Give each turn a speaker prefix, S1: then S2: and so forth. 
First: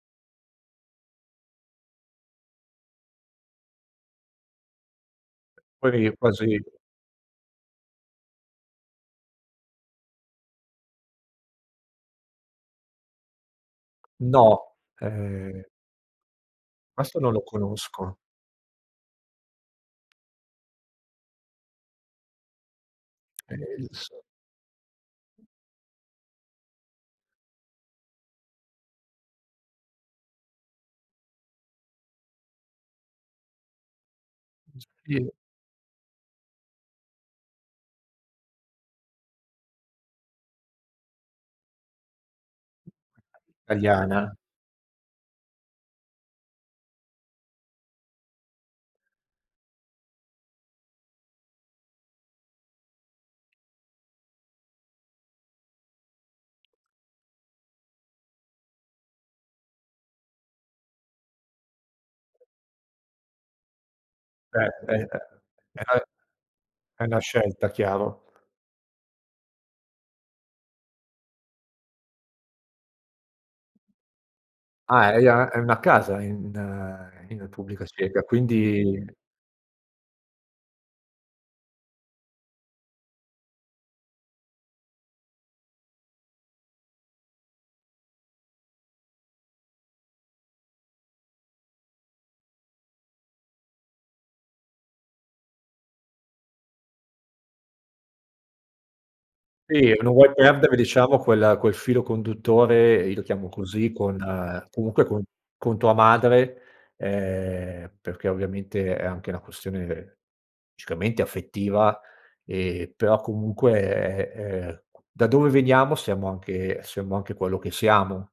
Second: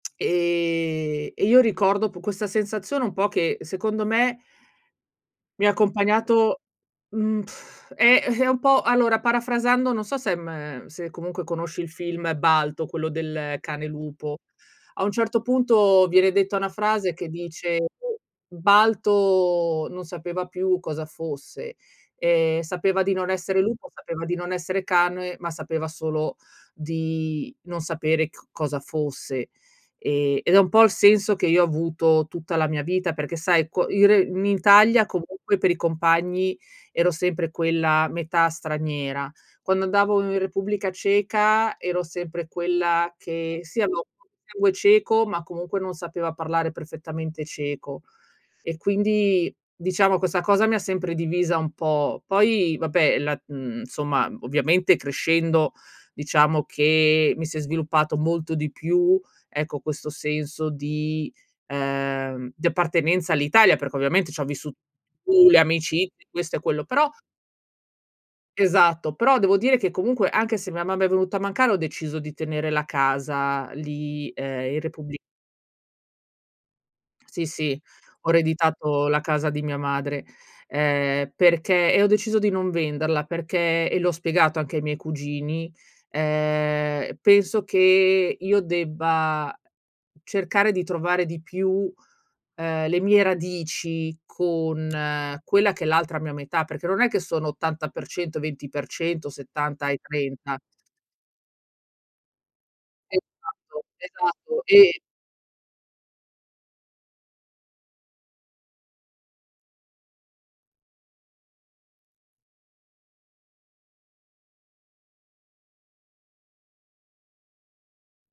S1: Ehm, e io ricordo po questa sensazione un po', che secondo me mi ha
S2: Poi è
S1: accompagnato
S2: quasi
S1: mhmm, è ehm, è un po' allora, parafrasando, non so se ehm, se comunque conosci il film Balto, quello del cane lupo.
S2: No,
S1: A un certo
S2: ehm
S1: punto, viene detta una frase,
S2: questo
S1: che
S2: non lo
S1: dice:
S2: conosco.
S1: "Balto non sapeva più cosa fosse, ehm, sapeva di non
S2: Eh,
S1: essere lupo,
S2: inso
S1: sapeva di non essere cane, ma sapeva solo di non sapere c cosa fosse." Ehm ed è un po' il senso che io ho avuto tutta la mia vita, perché, sai, co ire in
S2: [unintelligible]
S1: Italia,
S2: Sì.
S1: comunque, per i compagni, ero sempre quella metà straniera. Quando andavo in Repubblica Ceca, ero sempre
S2: [unintelligible]
S1: quella, che sì, avevo
S2: Italiana.
S1: [unintelligible] sangue ceco, ma comunque, non sapeva parlare perfettamente ceco e quindi, diciamo, questa cosa mi ha sempre divisa un po'. Poi vabbè, la mhmm, insomma, ovviamente crescendo diciamo che mi si è sviluppato molto di più, ecco, questo senso di uhm, di appartenenza all'Italia, perché, ovviamente, c'ho
S2: Cioè
S1: vissu
S2: è uhm,
S1: pu le
S2: è 'na
S1: amicizie questo e quello,
S2: è
S1: però
S2: 'na scelta chiaro.
S1: Esatto, però devo dire che, comunque, anche se mia mamma è venuta a mancare, ho deciso di tenere la casa lì, ehm, in
S2: Ah,
S1: Repubbli
S2: e i a hai una casa in ehm, in
S1: Sì, sì,
S2: Repubblica Ceca,
S1: ho ereditato
S2: quindi
S1: la casa di mia madre, ehm, perché e ho deciso di non venderla, perché e l'ho spiegato anche ai miei cugini, ehm, penso che io debba cercare di trovare di più, ehm, le mie radici, con quella che è l'altra mia metà, perché non è che sono 80%, 20%, 70
S2: Sì,
S1: e
S2: non vuoi
S1: 30.
S2: perdere, diciamo, quel quel filo conduttore, io lo chiamo
S1: Esatto,
S2: così, con
S1: esatto e
S2: comunque, con con tua madre, ehm, perché, ovviamente, è anche una questione logicamente affettiva, ehm, però, comunque, è è da dove veniamo, siamo anche siamo anche quello che siamo.